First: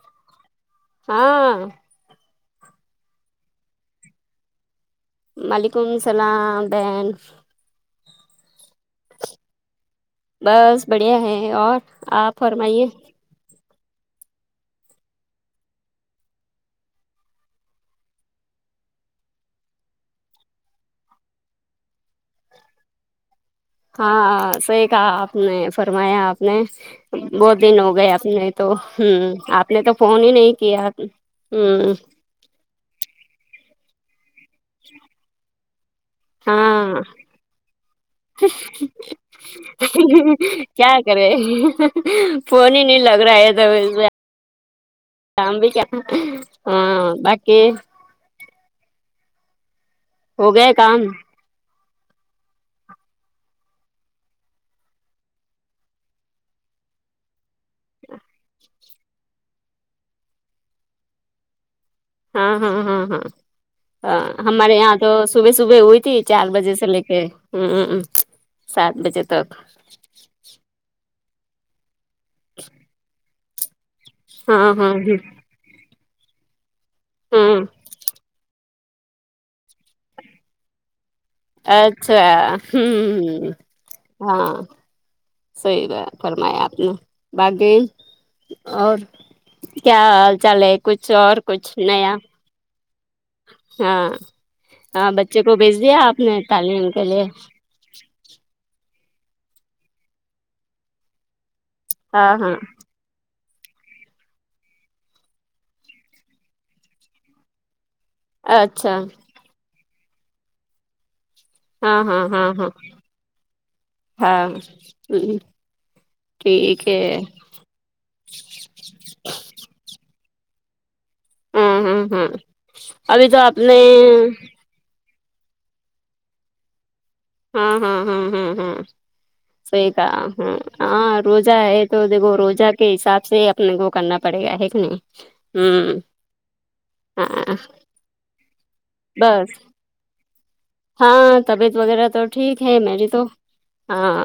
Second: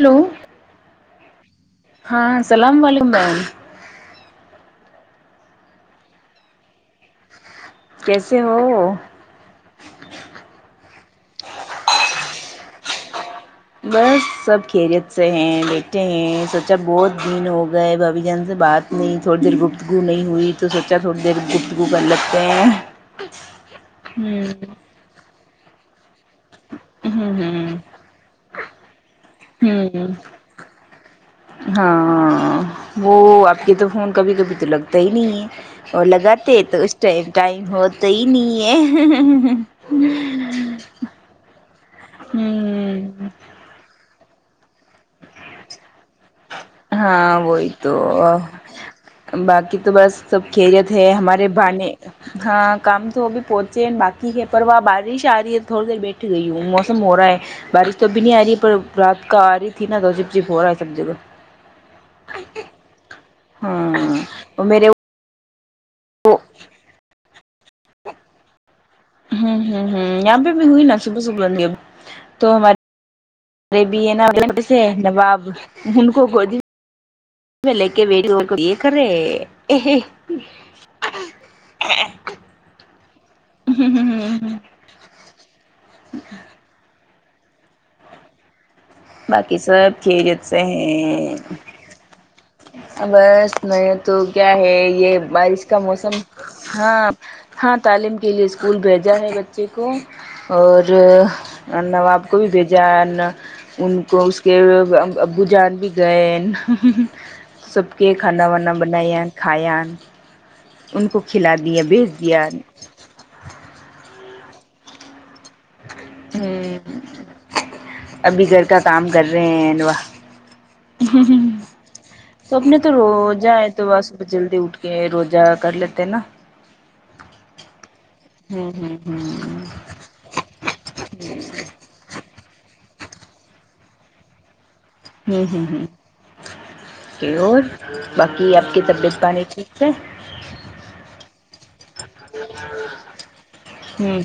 Hello ہاں ہاں السلام وعلیکم بہن وعلیکم السلام بہن کیسے ہو بس بڑھیا ہے اور آپ فرمائیے بس سب خریت سے ہیں بیٹھے ہیں سوچا بہت دن ہو گئے بھابھی جان سے بات نہیں تھوڑی دیر گفتگو نہیں ہوئی تو سوچا تھوڑی دیر گفتگو کر لگتے ہیں ہاں ہوں صحیح کہا آپ نے فرمایا آپ نے ہوں بہت دن ہو گئے آپ نے تو ہمم آپ نے ہوں تو ہوں فون ہی نہیں کیا ہمم ہاں وہ آپ کے تو فون کبھی کبھی تو لگتا ہی نہیں ہے اور لگاتے تو اس ہاں ٹائم ٹائم ہوتا ہی نہیں ہے کیا کرے فون ہی نہیں لگ ہوں رہا ہے [unintelligible] ہاں باقی وہی تو باقی تو بس سب ہو گئے خیریت کام ہے ہمارے بانے ہاں کام تو وہ بھی پہنچے ہیں باقی ہے پر وہ بارش آ رہی ہے تھوڑی دیر بیٹھ گئی ہوں موسم ہو رہا ہے بارش تو اب بھی نہیں آ رہی ہے پر رات کو آ رہی تھی ناں تو چپ چپ ہو رہا ہے سب جگہ ہاں ہاں ہاں ہاں ہاں ہمارے میرے یہاں وہ تو صبح صبح ہوئی تھی چار بجے سے لے کے ہمم سات بجے تک ہمم ہمم یہاں پہ بھی ہوئی نا صبح صبح ہوئی اب تو ہماریے ارے بھی ہے چھوٹے ہاں سے ہاں ہ نواب ان کو گودی ہوں میں لے کے بیٹھی ہوں دیکھ رہے اچھا ہمم ہاں صحیح فرمایا آپ نے باقی اور باقی سب کیا حال خیریت سے چال ہے کچھ ہیں اور کچھ نیا بس میں ہاں تو کیا ہے ہاں یے بچے کو بارش کا بھیج دیا موسم آپ نے تعلیم کے ہاں لیے ہاں تعلیم کے لیے اسکول بھیجا ہے بچے کو اور نواب ہاں کو بھی ہاں بھیجا ان ان کو اس کے ابو جان بھی گئے سب کے کھانا وانا اچھا بنایا کھایا ان کو کھلا دیا ہاں بھیچ ہاں دیا ہاں ہاں ہاں ٹھیک ہے ابھی گھر کا کام کر رہے ہیں واہ ہاں ہاں ہاں سب نے تو ابھی روجہ آپ نے تو بس جلدی اٹھ تے ہیں روزہ کر لیتے ہیں نا ہاں ہاں ہاں ہاں ہ ہاں صحیح کہا ہاں روزہ ہے تو دیکھو روزہ کے حساب سے اپنے کو کرنا پڑے گا ہے کی نہیں ہمم ہمم ہوں ہمم ہاں اور باقی آپ کی طبیعت بس بانی ٹھ ٹھیک ہے ہاں طبیعت وغیرہ تو ٹھیک ہے میری تو ہاں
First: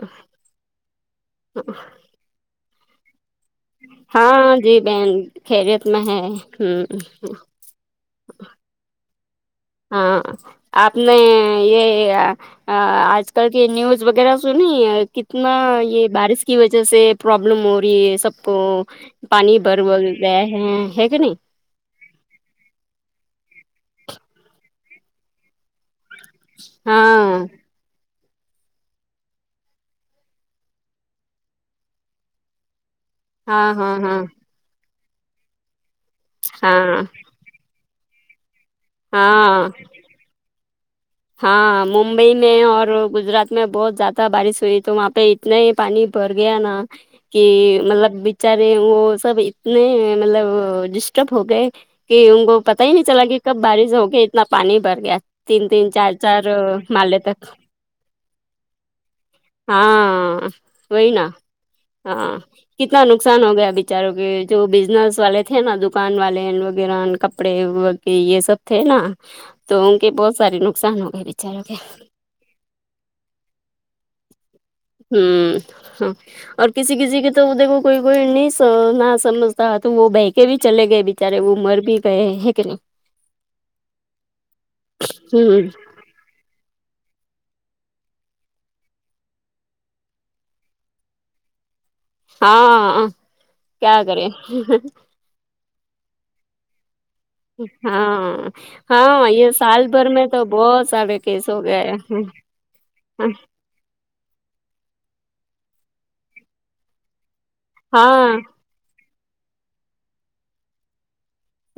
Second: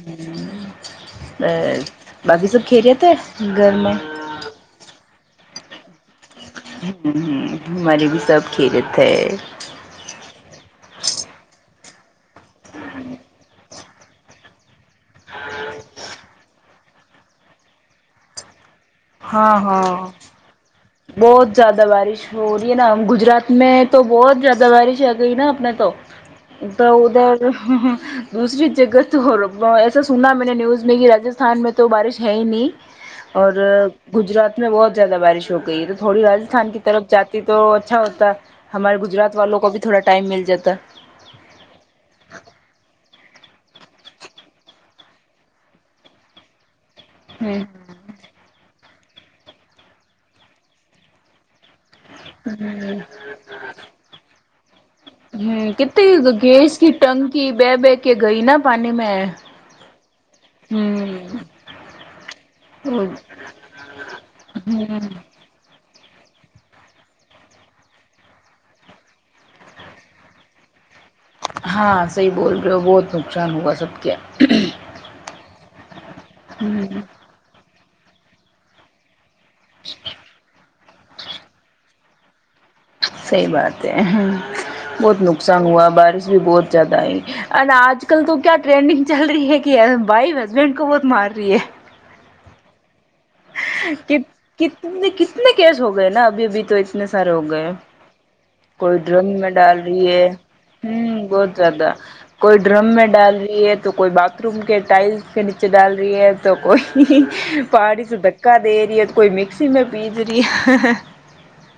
آ باقی سب خیریت ہے گھر میں ہاں جی بہن خیریت میں ہے ہمم ہوں ہمارے بھی سب خیریت ہے ہاں آپ نے یے آج کل کی نیوز وغیرہ سنی کتنا یے بارش کی وجہ سے پرابلم ہو رہی ہے سب کو ہاں پانی بھر ہاں ور گیا ہے ہے کی نہیں بہت زیادہ بارش ہو رہی ہے نا ہم گجرات میں تو بہت زیادہ بارش آ گئی نا اپنے تو تو ادھر ہاں دوسری جگہ تو ایسا سنا میں نے نیوز میں کی راجستھان میں تو بارش ہے ہی نہیں اور ہاں ہاں ہاں گجرات میں بہت زیادہ بارش ہو گئی ہے تو تھوڑی راجستھان کی ہاں طرف جات تو اچھا ہوتا ہے ہمارے گجرات والوں ہاں کو بھی تھوڑا ٹائم مل جاتا ہاں ممبئی میں اور گجرات میں بہت زیادہ بارش ہوئی تو وہاں پے اتنا ہی پانی بھر گیا نا کہ ہوں مطلب بچارے وہ سب اتنے مطلب ڈسٹرب ہو گئے کہ ان کو پتہ ہی نہیں چلا کی کب بارش ہوگی اتنا پانی بھر گیا تین ہمم تین کتنی چار چار گیس کی مالے تک ٹنکی بہہ بہہ کے گئی نا پانی میں ہاں وہی نا ہوں ہاں کتنا نقصان ہو گیا بچاروں کے جو بزنس والے تھے نا دکان والے وغیرہ کپڑے یے سب تھے نا تو ان کے بہت ساری نقصان ہو گئے بچاروں کے ہاں صحیح بول رہے ہو بہت نقصان ہوا سب کے ہمم ہاں اور ہوں کسی کسی کے تو دیکھو کوئی کوئی نہیں نہ سمجھ تو وہ بہکے بھی چلے گئے بچارے وہ مر بھی گئے ہے کہ نہیں صحیح بات ہے بہت نقصان ہوا بارش بھی بہت زیادہ ہے اینڈ آج کل تو کیا ٹرینڈنگ چل رہی ہے کی بائی بنٹ کو بہت مار رہی ہے ہاں کیا کریں اتنے کیس ہو گئے نا ابھی ابھی تو اتنے سارے ہو گئے ہاں کوئی ڈرم ہاں میں یہ ڈال سال رہی بھر میں ہے تو بہت سارے ہمم کیس بہت ہو گئے زیادہ ہیں۔ کوئی ڈرم میں ڈال رہی ہے تو کوئی بات تھ روم کے ٹائلس کے نیچے ڈال رہی ہے تو کوئی پہاڑی سے ہاں دھک کا دے رہی ہے تو کوئی مکسی میں پیس رہی ہے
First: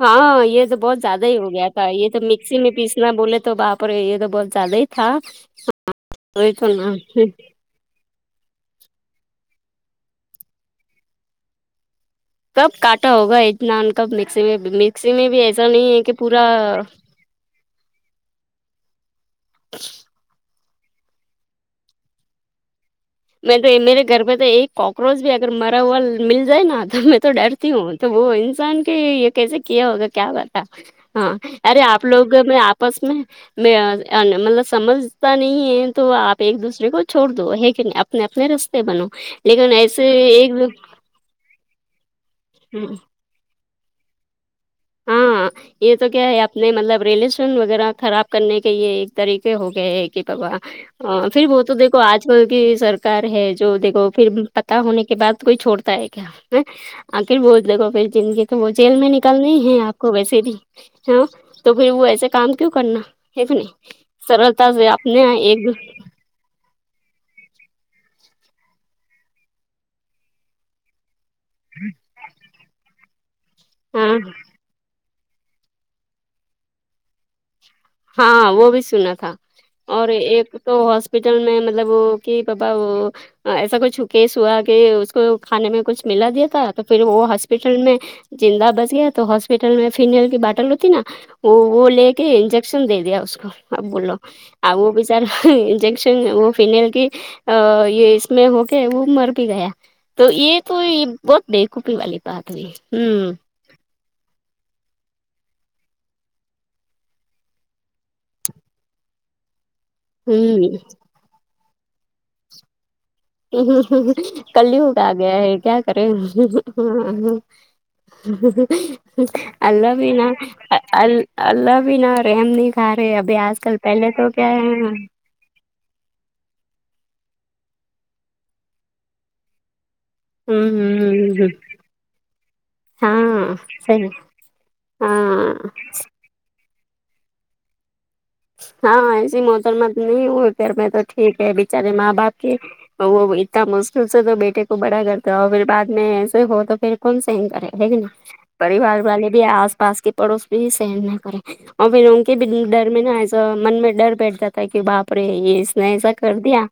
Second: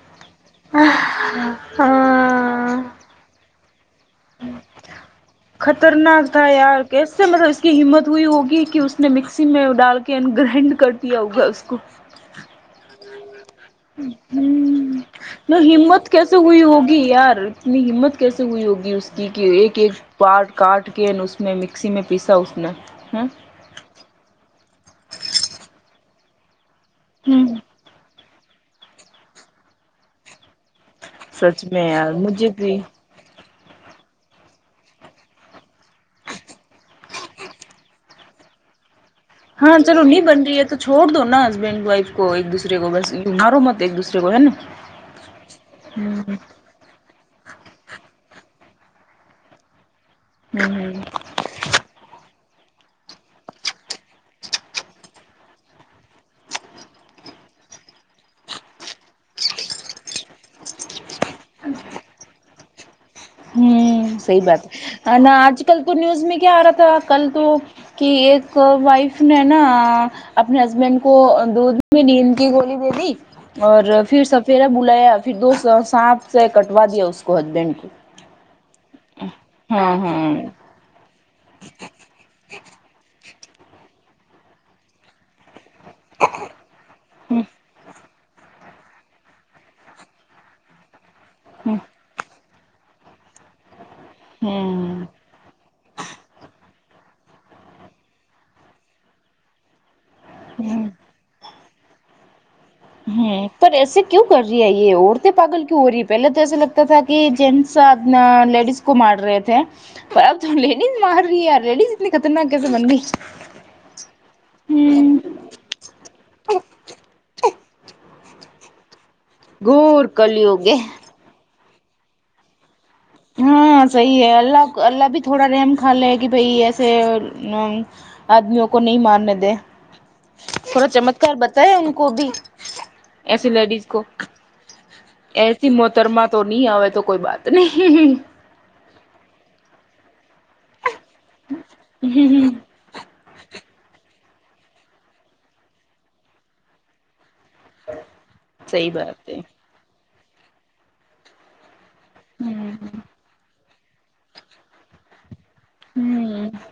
ہاں یے تو بہت زیادہ ہی ہو گیا تھا یے تو مکسی میں ہاں پیسنا بولے تو باپ رے یے تو بہت زیادہ ہی تھا [unintelligible] وہی تو نا کس کی ہمت ہوئی ہوگی کی اس نے مکسی میں ڈال کے گرائنڈ کر دیا ہوگا اس کو کب کاٹا ہوگا ات نان کب مکسی میں مکسی میں بھی نہ ایسا نہیں ہے ہمت کی کیسے پورا ہوئی ہوگی یار اتنی ہمت کیسے ہوئی ہوگی اس کی کی ایک ایک پاٹ کاٹ کے اس میں مکسی میں پیسا اس نے ہمم میں تو میرے گھر پے تو ایک کاکروچ بھی اگر مرا ہوا مل جائے نا میں تو ڈرتی ہوں تو وہ انسان کے یے کیسے کیا ہوگا کیا بتا ہاں سچ ارے میں آپ یار لوگ مجھے میں بھی آپس میں میں مطلب سمجھتا نہیں ہے تو آپ ایک دوسرے کو چھوڑ دو ہے کہ نہیں اپنے اپنے رستے بنو لیکن ہاں چلو ایسے نہیں بن رہی ہے ایک تو چھوڑ دو نا ہسبینڈ وائف کو ایک دوسرے کو بس مارو مت ایک دوسرے کو ہے نا ہاں یہے تو ہوں کیا ہے اپنے مطلب ریلیشن وغیرہ خراب کرنے کے یے ایک طریقے ہو گئے ایک کی پبا ہوں آ پھر وہ تو دیکھو آج کل کی سرکار ہے جو دیکھو پھر پتہ ہونے کے بعد کوئی چھوڑتا ہے کیا آخر بول [unintelligible] پھر زندگی کو وہ جیل میں نکلنا ہے آپ کو ویسے بھی تو پھر وہ ایسے کام کیوں کرنا ایک نہیں ہوں صحیح بات سرلتا سے آپ ہے نے نا آج ایک کل تو نیوز میں کیا آ رہا تھا کل تو کہ ایک وائف نے نا اپنے ہسبینڈ کو دودھ میں نین کی گولی دے دی اور ہاں پھر سفیرا بلایا پھر دوست سانپ سے کٹوا دیا اس کو ازدے نے ہاں وہ بھی سنا تھا اور ہاں ایک تو ہاسپٹل میں مطلب وہ کی پپا وہ ایسا کچھ کیس ہوا کہ اس کو کھانے میں کچھ ملا دیا تھا تو پھر وہ ہاسپٹل میں زندہ بچ گیا تو ہاسپٹل میں فینل کی باٹل ہوتی نا وہ ہوں وہ لے کے انج کشن دے دیا اس کو اب بولو وہ ہوں بیچار انجیکشن وہ فنیل کی ا یے اس میں ہو کے وہ مر بھی گیا تو یے تو بہت بےقوفی والی بات ہوئی ہوں ہمم پر ایسے کیوں کر رہی ہے یے عورتیں پاگل کیوں ہو رہی ہے پہلے تو ایسا لگتا تھا کی جینس اپنا لیڈیز کو مار رہے تھے پر اب تو ہوں لیڈیز مار رہی ہے لیڈیز اتنی خطرناک کیسے بن گئی کلیوگ آ ہوں گیا ہے کیا ارے اللہ گھور بھی نہ کلیوگ ہے اللہ اللہ بھی نہ رحم نہیں سارے ابھی آج کل ہاں پہلے صحیح تو کیا ہے اللہ ہیں اللہ بھی تھوڑا رحم کھا لے کی بھائی ایسے آدمیوں کو نہیں مارنے دیں تھوڑا چمتکار ہ بتایا ان کو بھی ایسی ہاں لیڈیز کو صحیح ہاں ایسی محترمہ تو نہیں ہمیں تو کوئی بات نہیں ہاں ایسی محترمہ نہیں ہوئی پھر میں تو ٹھیک ہے بچارے ماں باپ کے تو وہ اتنا مشکل سے تو بیٹے کو بڑا کرتا ہے اور پھر بعد میں ایسے ہو تو پھر کون سہن کرے گا ہے کی نئی صحیح پریوار والے بات ہے بھی آس پاس کے پڑوس میں بھی سہن نہ کریں اور پھر کسی کے بھی ہوں ڈر میں نا ایسا من میں ڈر بیٹھ جاتا ہے کہ باپ رے یے اس نے ایسا کر ہوں دیا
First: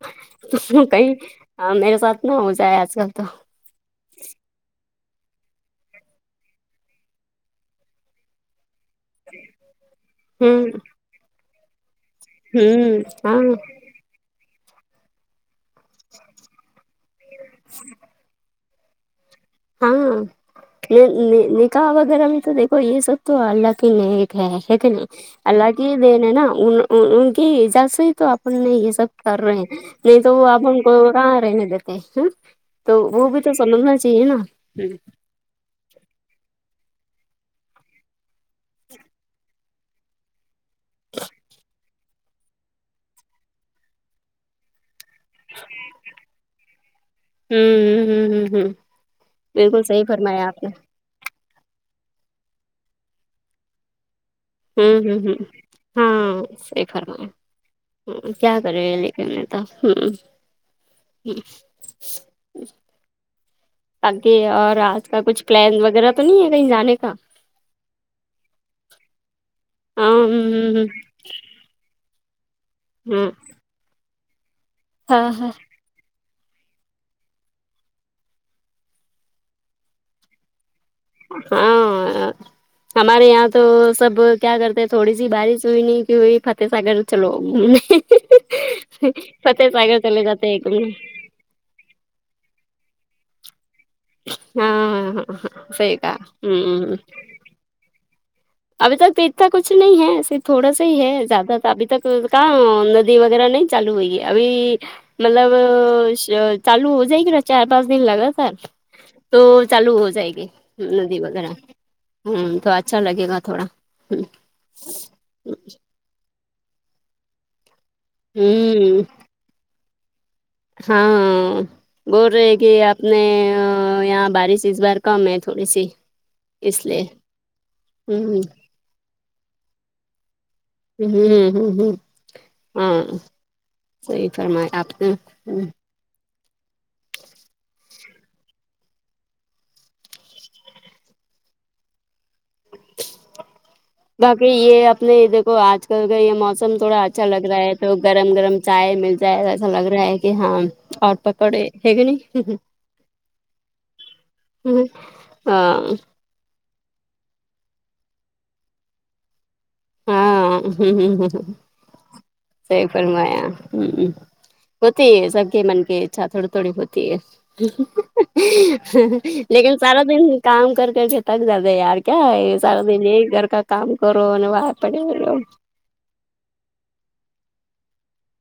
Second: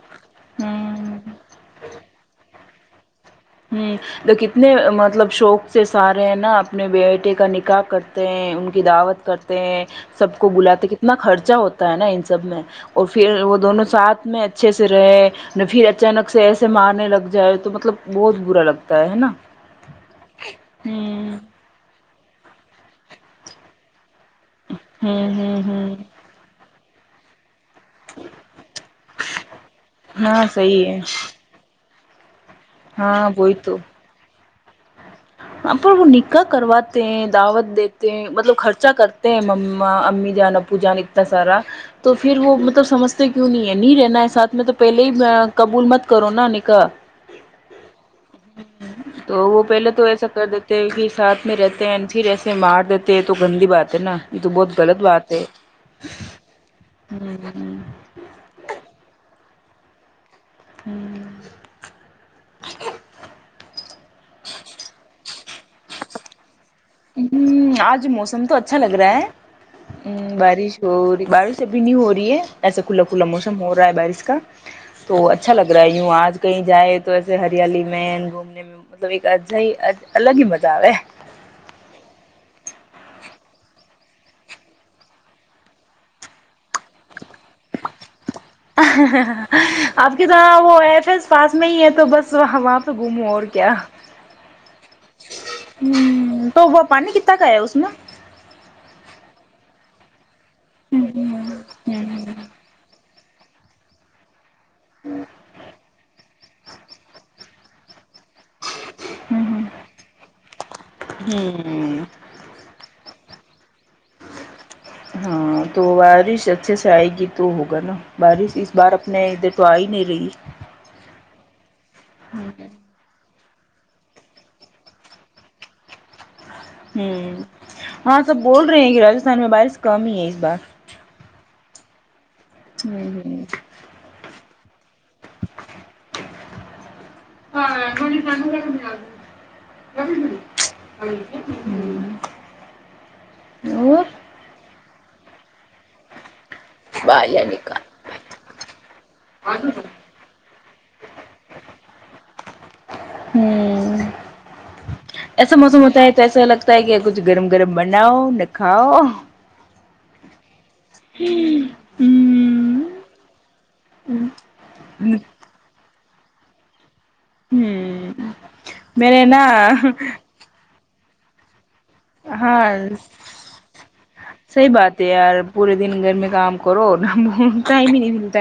کہیں ہوں میرے ساتھ نہ ہو جائے آج کل تو ہمم تو کتنے مطلب شوق سے سارے ہیں نا اپنے بیٹے کا نکاح کرتے ہیں ان کی دعوت کرتے ہیں سب کو ہوں بلاتے کتنا خرچہ ہوتا ہوتا ہے نا ان سب میں ہوں اور ہاں پھر وہ دونوں ساتھ میں اچھے سے رہیں نہ پھر اچانک سے ایسے مارنے لگ جائے تو مطلب بہت برا لگتا ہے ہے نا ہاں ہوں نکاح وغیرہ میں تو دیکھو یے سب تو اللہ کے لیے لیکن ہوں ہوں اللہ کی ہی ہوں دین ہے نا ان ان کی اجازت تو اپن نہیں یہ سب کر رہے ہیں نہیں تو ہاں وہ اپن صحیح کو ہے کہاں رہنے دیتے تو وہ ہاں بھی تو وہی سمجھنا چاہیے نا پر وہ نکاح کرواتے ہیں دعوت دیتے ہیں مطلب خرچہ کرتے ہیں ماما امی جان ابو جان اتنا سارا تو پھر وہ مطلب سمجھتے کیوں نہیں ہے نہیں رہنا ہے ساتھ میں تو پہلے ہی قبول مت کرو نا نکاح ہوں ہوں ہوں ہوں تو وہ بالکل پہلے تو صحیح ایسا کر فرمایا آپ نے دیتے ہی ساتھ میں رہتے ہیں پھر ایسے مار دیتے ہیں تو گندی بات ہے نا یہ تو بہت ہمم غلط ہمم بات ہمم ہے ہاں صحیح ہ فرمایا کیا کریں لیکن ہے نا ہمم ہوں آگے اور آج کل کچھ پلان وغیرہ تو نہیں ہے کہیں جانے کا ہمم آج موسم تو اچھا لگ رہا ہے بارش ہاں ہوری بارش ابھی نہیں ہو رہی ہے ایسا کھلا کھلا ہاں موسم ہو رہا ہے بارش کا تو ہاں اچھا لگ رہی ہوں آج کہیں جائے تو ایسے ہریالی میں گھومنے میں مطلب ایک اچھا ہی الگ ہی مزہ آرہا ہو ہاں آ ہمارے یہاں تو سب کیا کرتے تھوڑی سی بارش ہوئی نہیں کی ہوئی فتح ساگر چلو گھومنے فتح ساگر آپ چلے کی جاتے طرح ایک وہ ہاں ایف ایس پاس میں ہی ہے تو بس وہاں وہاں گھوموں اور کیا ہاں صحیح کہا ہمم تک آیا اس میں ابھی تک تو اتنا کچھ نہیں ہے صرف تھوڑا سا ہی ہے زیادہ تو ابھی تک کام ندی وغیرہ نہیں چالو ہوئے ابھی مطلب چالو ہو جائے گی چار پانچ دن لگا تو چالو ہو جائے گی ندی وغیرہ ہوں ہمم تو اچھا لگے گا تھوڑا ہ ہاں تو بارش اچھے سے ائے گی تو ہوگا نا بارش اس بار ہوں اپنے ادھر تو آہی نہیں رہی ہاں بول رہے کہ اپنے یہاں بارش اس بار کم ہے تھوڑی سی اس لیے ہمم ہاں سب ہ بول رہے ہیں راجستان میں بارش کم ہی ہے اس بار ہمم ہمم ہمم ہمم ہمم صحیح فرمایا آپ نے ہاں تھوڑی چلو باقی یے اپنے دیکھو اج کل کا یے موسم تھوڑا اچھا لگ باہر رہا ہے نکال تو گرم گرم چائے مل جائے ایسا لگ رہا ہے کہ ہاں اور پکوڑے ہے کے نہیں ہمم ہمم ہاں موسم ہوتا ہے تو ایسا لگتا ہے کہ کچھ گرم گرم بناؤ نہ کھاؤ ہاں ہوں صحیح فرمایا ہم ہوتی ہے سب کے من کی اچھا تھوڑی تھوڑی ہوتی ہے میرے نا لیکن سارا دن کام کر کر تھک جاتے یار کیا ہے ہاں سارا دن گھر یہی گھر کا کام کرو انو باہر پڑے تے ہوں یار پورے دن گھر میں کام کرو ہم ٹائم ہی نہیں ملتا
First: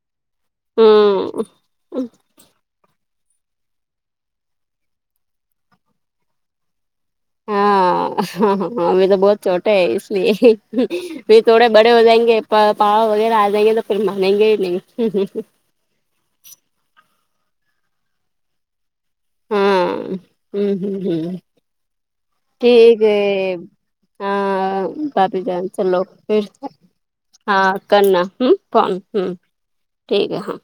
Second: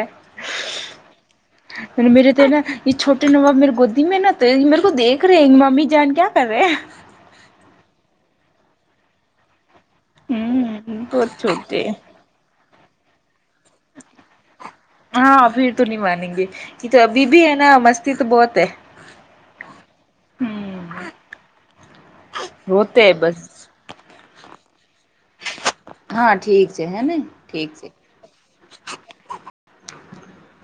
ہاں انو مرے تے نہ یے چھوٹے نواب میرے گودی میں نا تو یے میرے کو دیکھ رہے ہیں ممی جان کیا کر رہے ہیں ہاں ابھی تو بہت چھوٹے ہے اس نہیں ہوں پھر بہت تھوڑے بڑے چھوٹے ہو جائیں گے پاؤ وغیرہ آجائیں گے تو پھر مانیں گے ہی نہیں ہاں پھر تو نہیں مانے گے یے تو ابھی بھی ہے نا مستی تو بہت ہے ہاں آمم ہوں ہمم ہمم ٹھیک ہوتے ہے بس ہاں پاپی جان چلو ہاں پھر ٹھیک سے ہے نا ہاں ٹھیک سے کرنا ہمم فون ہمم ٹھیک ہے ہاں